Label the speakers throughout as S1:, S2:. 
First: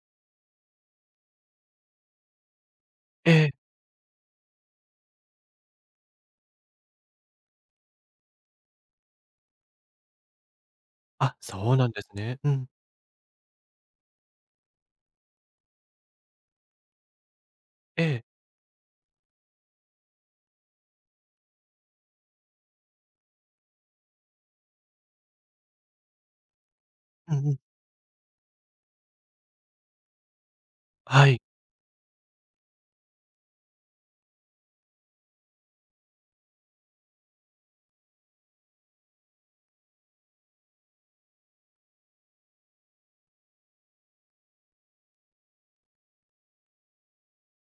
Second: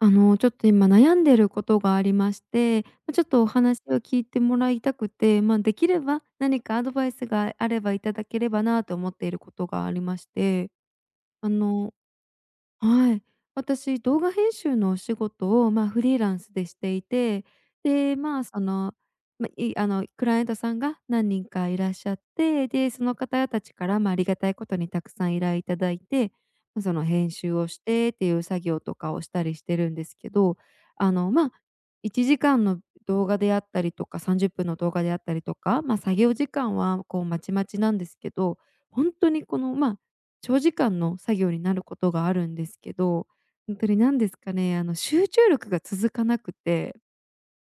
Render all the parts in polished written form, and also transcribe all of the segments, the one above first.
S1: ちょっと今悩んでることがありまして、ちょっ
S2: え
S1: とお
S2: え。
S1: 話を聞いてもらいたくて、できれば何かアドバイスがあればいただければなと思っていることがありまして。
S2: あ、
S1: あ
S2: そうなん
S1: の
S2: ですね。うん。
S1: はい。私、動画編集のお仕事を、フリーランスでしていて、
S2: え
S1: で、
S2: え。
S1: まあ、その、まあ、いあの、クライアントさんが何人かいらっしゃって、で、その方たちから、ありがたいことにたくさん依頼いただいて、その編
S2: うんう
S1: 集
S2: ん。
S1: をしてっていう作業とかをしたりしてるんですけど、あ
S2: は
S1: の、
S2: い。
S1: ま、1時間の動画であったりとか、30分の動画であったりとか、作業時間はこうまちまちなんですけど、本当にこの、長時間の作業になることがあるんですけど、本当に何ですかね、集中力が続かなくて、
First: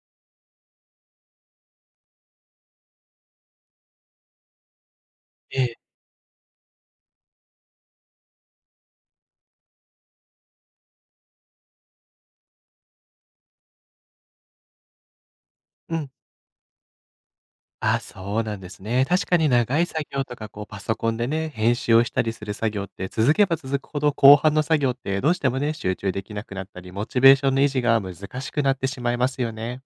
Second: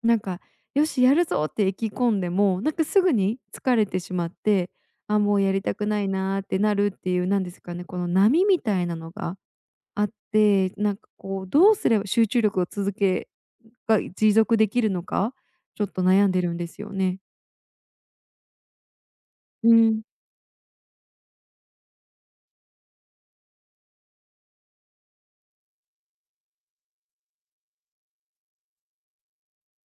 S1: なんか「よし、やるぞ」って意気込んでも、なんかすぐに疲れてしまって、あ、もうや
S2: え
S1: りた
S2: え。
S1: くないなーってなるっていう、なんですかね、この波みたいなのがあって、なんかこう、どうすれば集中力を続けが持続できるのか、ちょっ
S2: う
S1: と
S2: ん。
S1: 悩んでるんですよね。
S2: あ、そうなんですね。確かに
S1: う
S2: 長い
S1: ん。
S2: 作業とか、こうパソコンでね、編集をしたりする作業って、続けば続くほど後半の作業ってどうしてもね、集中できなくなったり、モチベーションの維持が難しくなってしまいますよね。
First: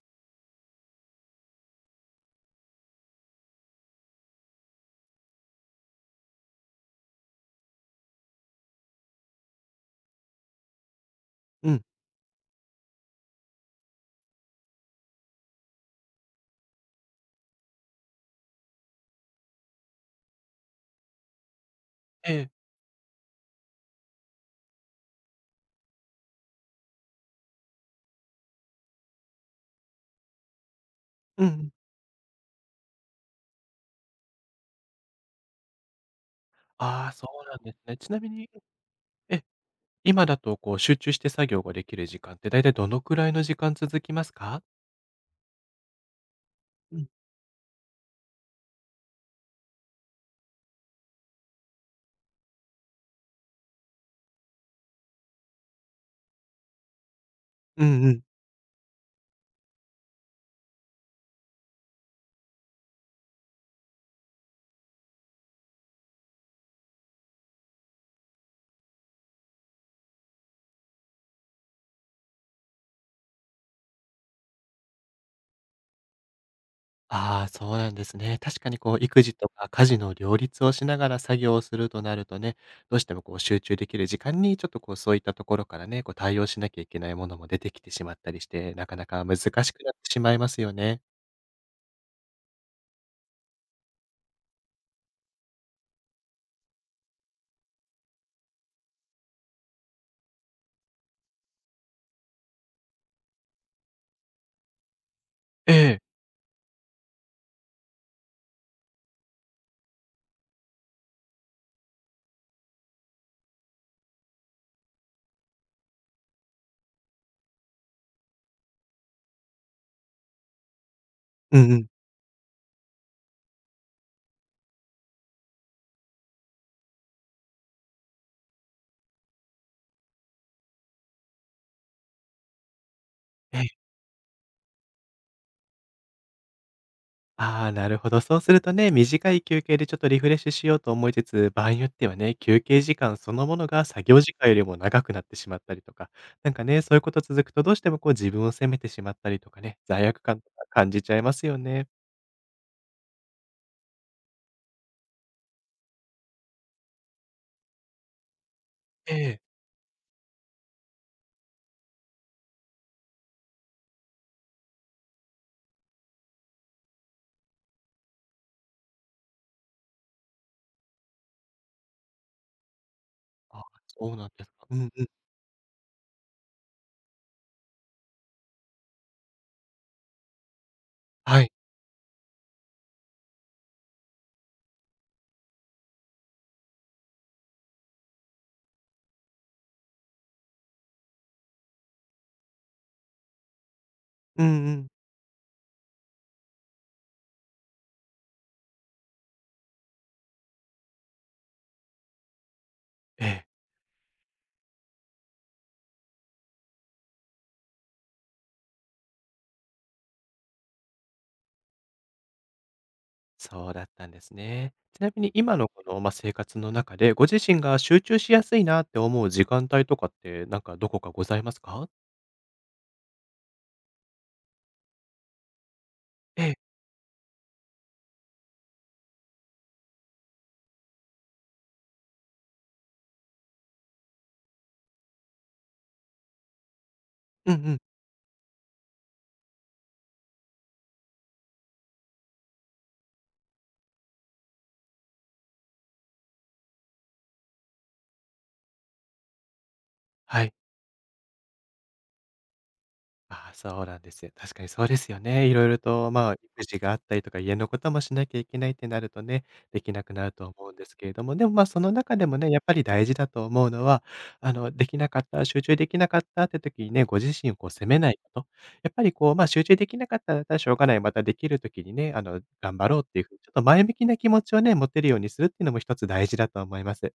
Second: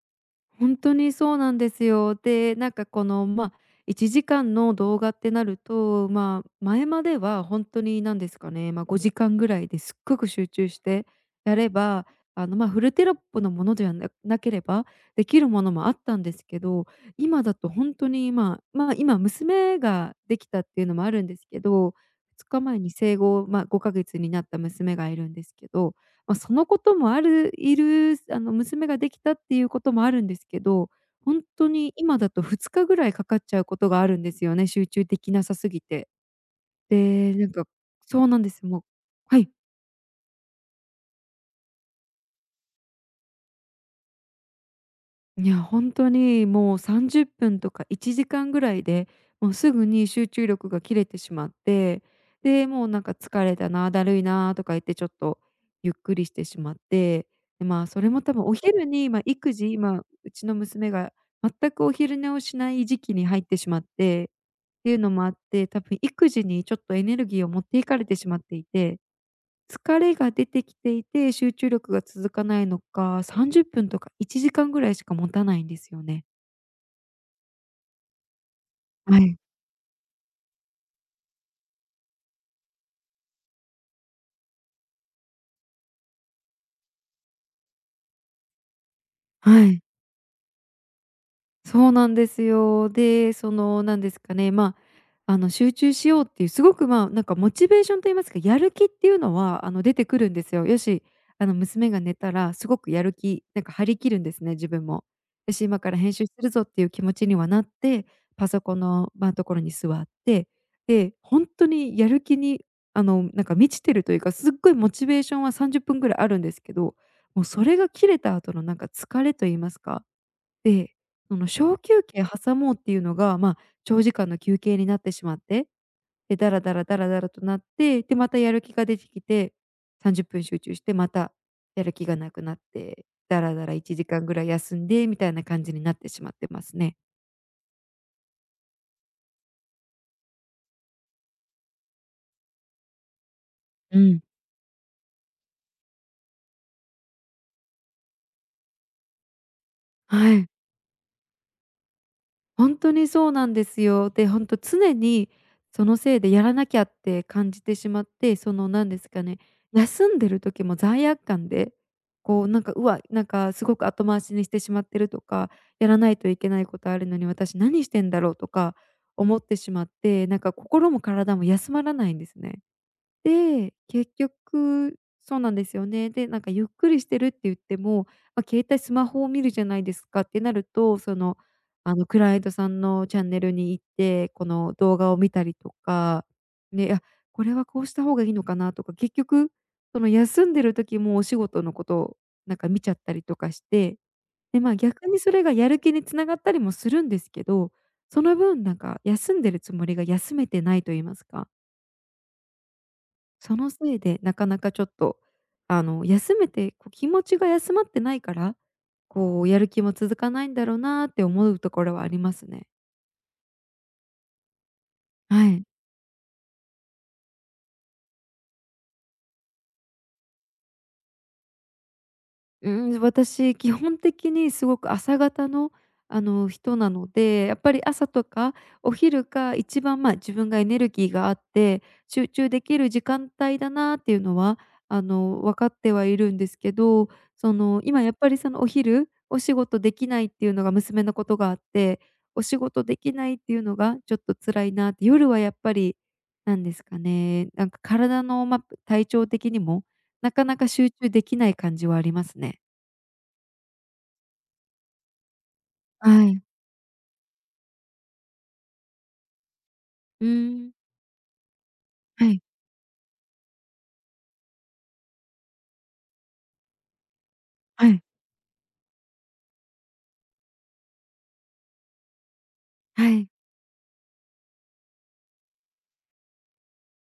S1: 本当にそうなんですよ。で、なんかこの、1時間の動画ってなると、前までは本当に何ですかね、5時間ぐらいですっごく集中してやれ
S2: うん。
S1: ば、フルテロップのものではなければできるものもあったんですけど、今だと本当に、今娘ができたっていうのもあるんですけど、
S2: え
S1: 2
S2: え。
S1: 日前に生後、5ヶ月になった娘がいるんですけど、そのこともあるいる、あの、娘ができたっていうこともあるんですけど、ほん
S2: うんう
S1: と
S2: ん。
S1: に今だと2日ぐらいかかっちゃうことがあるんですよね、集中できなさすぎて。
S2: ああ、そ
S1: で、な
S2: う
S1: ん
S2: なん
S1: か
S2: ですね。ちな
S1: そう
S2: み
S1: なん
S2: に
S1: です。は
S2: え、
S1: い。
S2: 今だとこう集中して作業ができる時間って、だいたいどのくらいの時間続きますか？
S1: いや、本当にもう
S2: うん。
S1: 30分とか1時間ぐらいで、もうすぐに集中力が切れてしまって、で、もうなんか「疲れたな、だるいな」とか言ってちょっとゆっくりしてしまって、で、
S2: う
S1: そ
S2: んう
S1: れ
S2: ん。
S1: も多分お昼に、育児、今うちの娘が全くお昼寝をしない時期に入ってしまって、っていうのもあって、多分育児にちょっとエネルギーを持っていかれてしまっていて、疲れが出てきていて、集中力が続かないのか、30分とか1時間ぐらいしか持たないんですよね。
S2: ああ、そうなんですね。確かにこう
S1: は
S2: 育児
S1: い、
S2: とか家事の両立をしながら作業をするとなるとね、どうしてもこう集中できる時間にちょっとこうそういったところからね、こう対応しなきゃいけないものも出てきてしまったりして、なかなか難し
S1: はい。
S2: くなってしまいますよね。
S1: そうなんですよ。で、その、なんですかね、集中しようっていう、すごく、なんかモチベーションといいますか、やる気っていうのは、出てくるんですよ。よし、娘が寝たらすごくやる気、なんか張り切るんですね、自分も。よし、
S2: え
S1: 今から
S2: え。
S1: 編集するぞっていう気持ちにはなって、パソコンの、ところに座って、で、本当にやる気に、なんか満ちてるというか、すっごいモチベーションは30分ぐらいあるんですけど、もうそれが切れた後のなんか疲れといいますか、で、その
S2: うんう
S1: 小
S2: ん。
S1: 休憩挟もうっていうのが、長時間の休憩になってしまって、で、ダラダラダラダラとなって、で、またやる気が出てきて、30分集中して、またやる気がなくなって、ダラ
S2: え
S1: ダラ
S2: え。
S1: 1時間ぐらい休んでみたいな感じになってしまってますね。
S2: ああ、なるほど。そうするとね、短い休憩でちょっとリフレッシュしようと思いつつ、場合によってはね、休憩時間そのものが
S1: う
S2: 作業
S1: ん。
S2: 時間よりも長くなってしまったりとか、なんかね、そういうこと続くとどうしてもこう自分を責めてしまったりとかね、罪悪
S1: は
S2: 感
S1: い。
S2: とか感じちゃいますよね。
S1: 本当にそうなんですよ。で、本当常にそのせいでやらなきゃって感じてしまって、その何です
S2: え
S1: かね、
S2: え。
S1: 休んでる時も罪悪感で、こうなんか、うわ、なんかすごく後回しにしてしまってるとか、やらないといけないことあるのに私何してんだろうとか思ってしまって、なんか心も体も休まらないんですね。
S2: あ、
S1: で、結
S2: そうなんですか。うん
S1: 局
S2: うん。
S1: そうなんですよね。で、なんかゆっくりしてるって言っても、携帯スマホを見るじゃないですかってなると、その、
S2: はい。
S1: クライアントさんのチャンネルに行って、この動画を見たりとか、ね、あ、これはこうした方がいいのかなとか、結局、その休んでる時もお仕事のことをなんか見ちゃったりとかして、
S2: うん
S1: で、
S2: うん。
S1: 逆にそれがやる気に繋がったりもするんですけど、その分なんか休んでるつもりが休めてないと言いますか、
S2: ええ、
S1: そのせいで、なかなかちょっと、休めてこう気持ちが休まってないから、こうやる気も続かないんだろうなって思うところはありますね。
S2: そうだったんですね。ちなみに
S1: は
S2: 今
S1: い。
S2: のこの、生活の中で、ご自身が集中しやすいなって思う時間帯とかって、なんかどこかございますか？
S1: うーん、私、基本的にすごく朝型の、
S2: ええ。
S1: 人なので、やっぱり朝とかお昼が一番、自分がエネルギーがあって、集中できる時間帯だなっていうのは、分かってはいるんですけど、
S2: う
S1: そ
S2: んうん。
S1: の、今やっぱり、その、お昼、お仕事できないっていうのが娘のことがあって、お仕事できないっていうのがちょっと辛いなって、夜はやっぱり、なんですかね、なんか体の、体調的にも、な
S2: は
S1: か
S2: い。
S1: なか集中できない感じはありますね。
S2: ああ、そうなんですよ。確かにそうですよね。いろいろと、
S1: はい。
S2: 育児があったりとか、家のこともしなきゃいけないってなるとね、できなくな
S1: う
S2: ると
S1: ー
S2: 思
S1: ん。
S2: うんですけれども、でも、その中で
S1: は
S2: も
S1: い、
S2: ね、やっぱり大事だと思うのは、できなかった、集中できなかったって時にね、ご自身をこう責
S1: は
S2: め
S1: い、
S2: ないこと。やっぱりこう、集中できなかったらだったらしょうがない、またできる時にね、頑張ろう
S1: は
S2: っていう
S1: い。
S2: ふうに、ちょっと前向きな気持ちをね、持てるようにするっていうのも一つ大事だと思います。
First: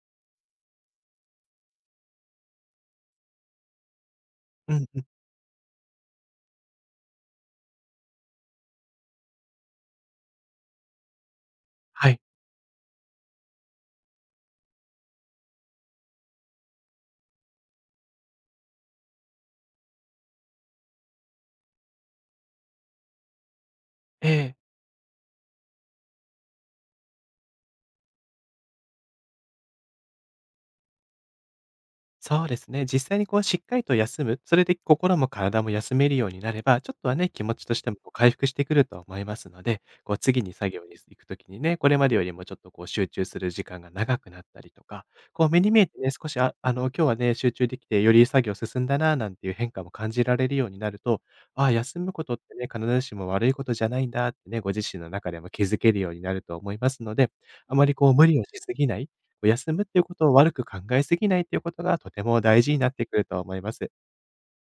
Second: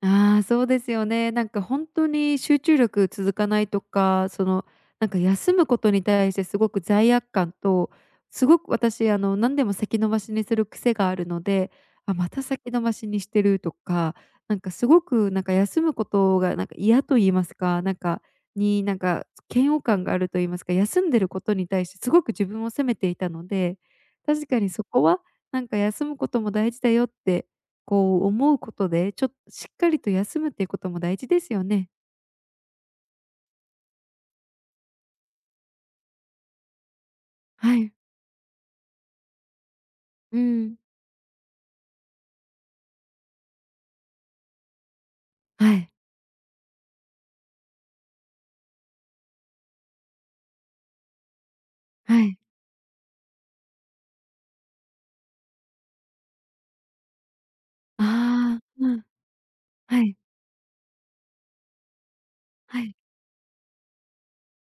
S1: ああ、そうですよね。なんか本当に集中力続かないとか、その、
S2: うんうん。
S1: なんか休むことに対してすごく罪悪感と、すごく私、何でも先延ばしにする癖があるので、
S2: は
S1: あ、
S2: い。
S1: また先延ばしにしてるとか、なんかすごくなんか休むことがなんか嫌と言いますか、なんかに、なんか嫌悪感があると言いますか、休んでることに対してすごく自分を責めていたので、
S2: え
S1: 確
S2: え。
S1: かにそこはなんか休むことも大事だよってこう思うことで、ちょっとしっかりと休むっていうことも大事ですよね。
S2: そうですね。実際にこうしっかりと休む、それで心も体も休めるようになれば、ちょっとはね、気持ちと
S1: は
S2: して
S1: い。
S2: もこう回復してくると思いますので、こう
S1: う
S2: 次に作
S1: ん。
S2: 業に行くときにね、これまでよりもちょっとこう集中する時間が長くなったりとか、こう目に
S1: は
S2: 見え
S1: い。
S2: てね、少し今日はね、集中できてより作業進んだな、なんていう変化も感じられるようになると、ああ、休むこ
S1: は
S2: とっ
S1: い。
S2: てね、必ずしも悪いことじゃないんだってね、ご自身の中でも気づけるようになると思いますので、あまりこう無理をし
S1: ああ、
S2: すぎ
S1: う
S2: な
S1: ん。
S2: い、お休むってい
S1: は
S2: うこ
S1: い。
S2: とを悪く考えすぎないっていうことがとても大事に
S1: は
S2: なっ
S1: い。
S2: てくると思います。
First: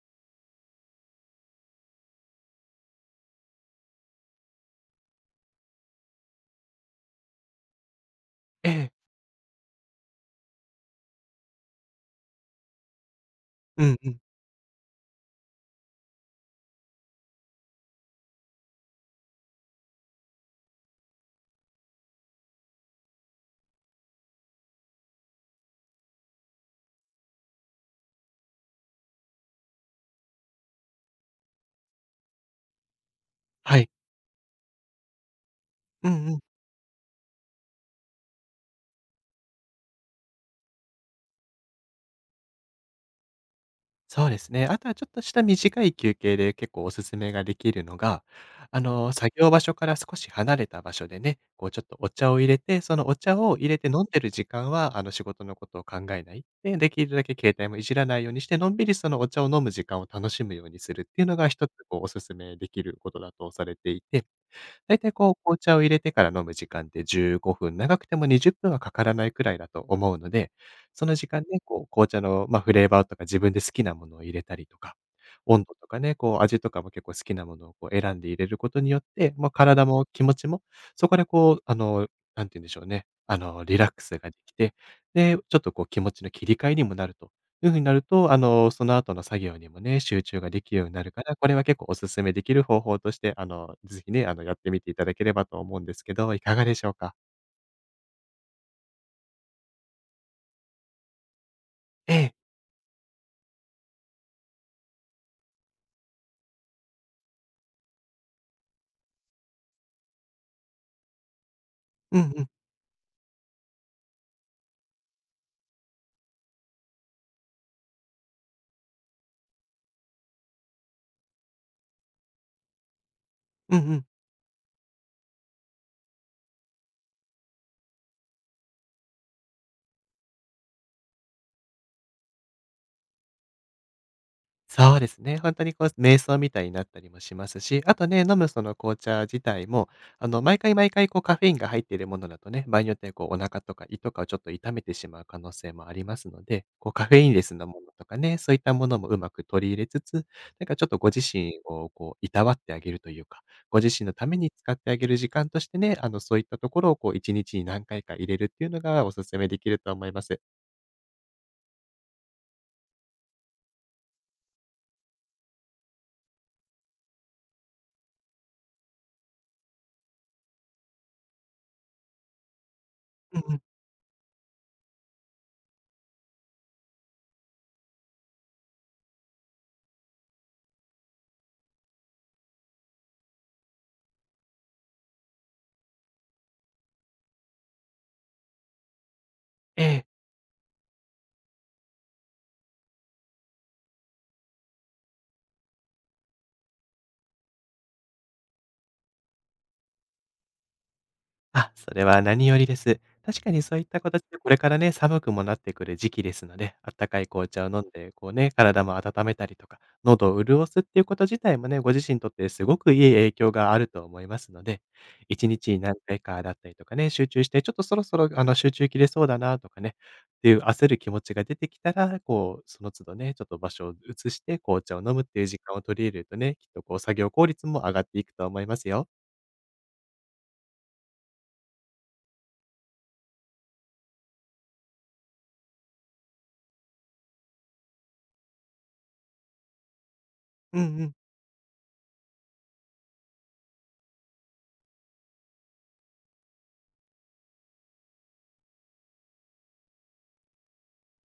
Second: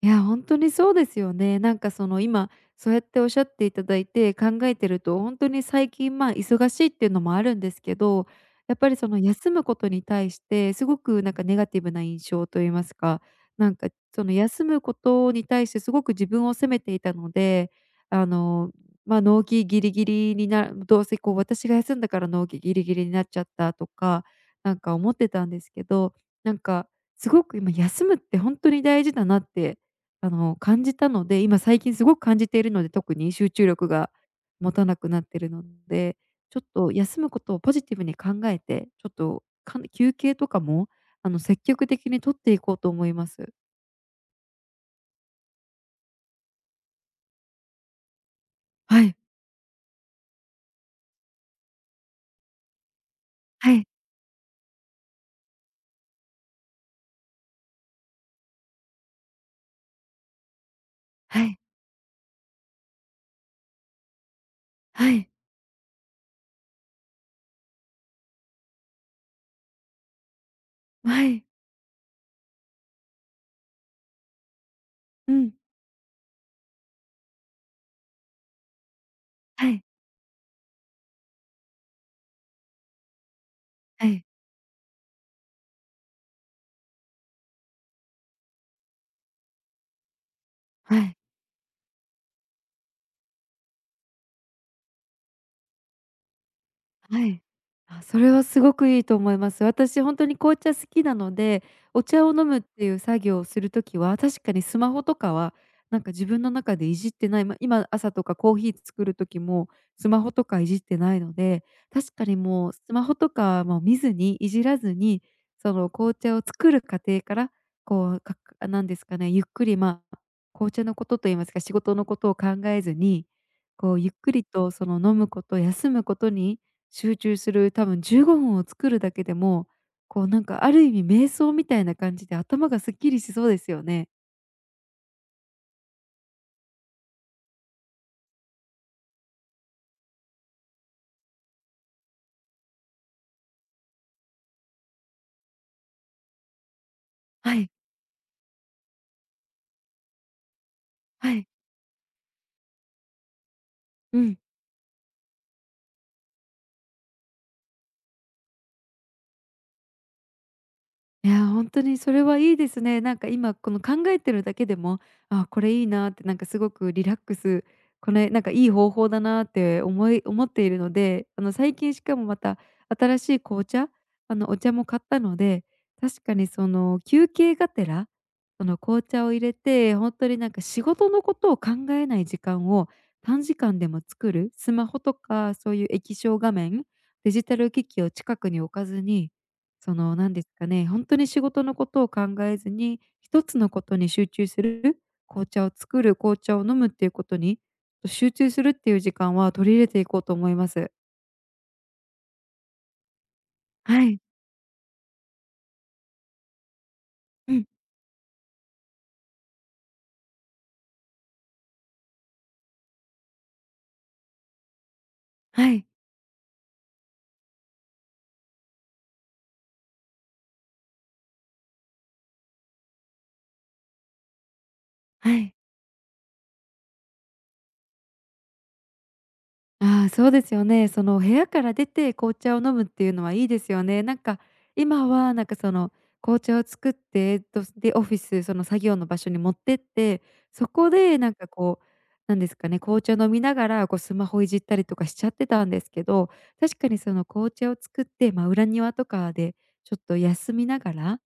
S1: いや、本当にそうですよね。なんかその今、そうやっておっしゃっていただいて考えてると、本当に最近、忙しいっていうのもあるんですけど、
S2: え
S1: やっ
S2: え。
S1: ぱりその休むことに対して、すごくなんかネガティブな印象と言いますか、なん
S2: う
S1: か
S2: んうん。
S1: その休むことに対してすごく自分を責めていたので、あの、納期ギリギリにどうせこう私が休んだから納期ギリギリになっちゃったとか、なんか思ってたんですけど、なんかすごく今休むって本当に大事だなって感じたので、今最近すごく感じているので、特に集中
S2: は
S1: 力
S2: い。
S1: が持たなくなってるの
S2: う
S1: で、
S2: んうん。
S1: ちょっと休むことをポジティブに考えて、ちょっと、休憩とかも、積極的に取っていこうと思います。
S2: そうですね。あとはちょっとした短い休憩で結構おすすめができるのが、
S1: はい、
S2: 作業場所から少し離れた場所でね、こうちょっとお茶を入れて、そのお茶を入
S1: は
S2: れて
S1: い、
S2: 飲んでる時間は、仕事のことを考えない。で、できるだけ携帯もいじらないようにして、のんびりそのお茶を飲む時間を楽しむようにするっていうの
S1: は
S2: が
S1: い、
S2: 一つこうおすすめできることだとされていて、だいた
S1: は
S2: い
S1: い、
S2: こう、紅茶を入れてから飲む時間って15分、長くても20分はかからないくらいだと思うので、その
S1: は
S2: 時間
S1: い、
S2: ね、こう、紅茶の、フレーバーとか自分で好きなものを入れたりとか、
S1: うん、
S2: 温度とかね、こう、味とかも結構好きなものをこう選んで入れることによって、まあ、
S1: はい、
S2: 体も気持ちも、そこでこう、何て言うんでしょうね、リラック
S1: は
S2: ス
S1: い、
S2: ができて、で、ちょっとこう気持ちの切り替えにもなるという風になると、その後の作業にもね、集中ができるように
S1: はい。
S2: な
S1: は
S2: る
S1: い
S2: から、これは結構お勧めできる方法として、ぜひね、やってみていただければと思うんですけど、いかがでしょうか？
S1: はい。あ、それはすごくいいと思います。私本当に紅茶好きなので、お
S2: え
S1: 茶を
S2: え。
S1: 飲むっていう作業をするときは、確かにスマホとかは、なんか自分の中でいじってない。ま、今朝とかコーヒー作る時も、スマホとかいじってないので、確
S2: うん
S1: かに
S2: うん。
S1: もうスマホとかも見ずに、いじらずに、その紅茶を作る過程から、こう、かくなんですかね、ゆっくり、まあ、紅茶のことと言いますか、仕事のことを考えずに、
S2: うんう
S1: こう
S2: ん。
S1: ゆっくりとその飲むこと、休むことに集中する多分15分を作るだけでも、こうなんかある意味瞑想みたいな感じで頭がすっきりしそうですよね。
S2: そうですね。本当にこう瞑想みたいになったりもしますし、あとね、飲むその紅茶自体も、毎回毎回こうカフェインが入っているものだとね、場合によってはこうお腹とか胃とかをちょっと痛めてしまう可能性もありますので、こうカフェインレス
S1: は
S2: な
S1: い、
S2: ものとかね、そういったものもうまく取り入れつつ、なんかちょっとご自
S1: はい、
S2: 身をこういたわってあげるというか、ご自身の
S1: う
S2: ため
S1: ん。
S2: に使ってあげる時間としてね、そういったところをこう1日に何回か入れるっていうのがお勧めできると思います。
S1: いや、本当にそれはいいですね。なんか今この考えてるだけでも、あ、これいいなって、なんかすごくリラックス、これなんかいい方法だなって思っているので、最近しかもまた新し
S2: う
S1: い
S2: んうん。
S1: 紅茶、あのお茶も買ったので、確かにその休憩がてら、その紅茶を入れて、本当になんか仕事のことを考えない時間を短時間でも作る、スマホとかそういう液晶画面、デジタル機器を近くに置かずに
S2: え
S1: そ
S2: え。
S1: の、何ですかね、本当に仕事のことを考えずに、一つのことに集中する、紅茶を作る、紅茶を飲むっていうことに、集中するっていう時間は取り入れていこうと思います。
S2: あ、それは何よりです。確かにそういった
S1: はい。
S2: 形でこれからね、寒くもなってくる時期ですので、あったかい紅
S1: う
S2: 茶
S1: ん。
S2: を飲んで、こうね、体も温めたりとか、喉を潤すっていうこと自体もね、ご自身にとってすごくいい影響があると思いますので、一日
S1: は
S2: に
S1: い。
S2: 何回かだったりとかね、集中して、ちょっとそろそろあの集中切れそうだなとかね、っていう焦る気持ちが出てきたら、こう、その都度ね、ちょっと場所を移して紅茶を飲むっ
S1: は
S2: ていう
S1: い。
S2: 時間を取り入れるとね、きっとこう作業効率も上がっていくと思いますよ。
S1: ああ、そうですよね。その部屋から出て紅茶を飲むっていうのはいいですよね。なんか今はなんかその紅茶を作って、とでオフィスその作業の場所に持ってって、そ
S2: うん
S1: こ
S2: うん。
S1: でなんかこう、なんですかね、紅茶飲みながらこうスマホいじったりとかしちゃってたんですけど、確かにその紅茶を作って、まあ、裏庭とかでちょっと休みながら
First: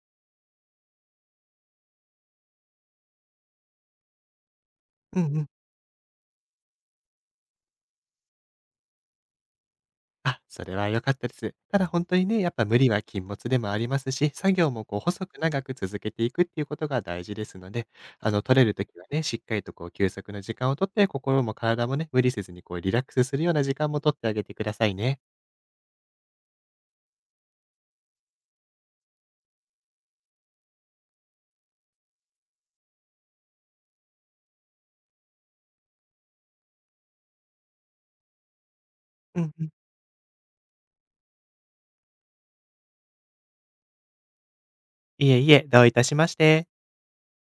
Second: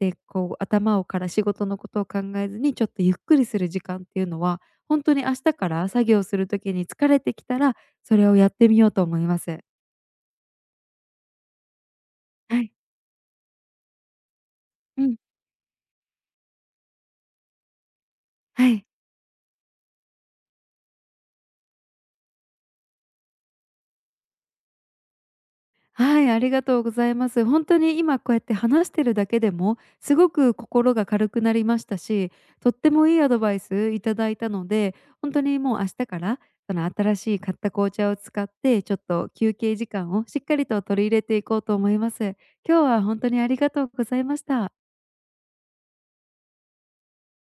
S1: で、こう頭をから仕事のことを考えずに、ちょっとゆっくりする時間っていうのは、本当
S2: う
S1: に明
S2: んう
S1: 日
S2: ん。
S1: から作業する時に疲れてきたら、それをやってみようと思います。
S2: あ、それは良かったです。ただ本当にね、やっ
S1: は
S2: ぱ
S1: い。
S2: 無理は禁物でもありますし、作業もこう
S1: うん。
S2: 細く長く続けていくっていうことが大事ですので、あの取れ
S1: は
S2: る
S1: い。
S2: 時はね、しっかりとこう休息の時間をとって、心も体もね、無理せずにこうリラックスするような時間もとってあげてくださいね。
S1: はい、ありがとうございます。本当に今こうやって話してるだけでも、すごく心が軽くなりましたし、とってもいいアドバイスいただいたので、本当にもう明日から、その新しい買った紅茶を使って、ちょっと
S2: うん
S1: 休
S2: うん。
S1: 憩時間をしっかりと取り入れていこうと思います。今日は本当にありがとうございました。
S2: いえいえ、どういたしまして。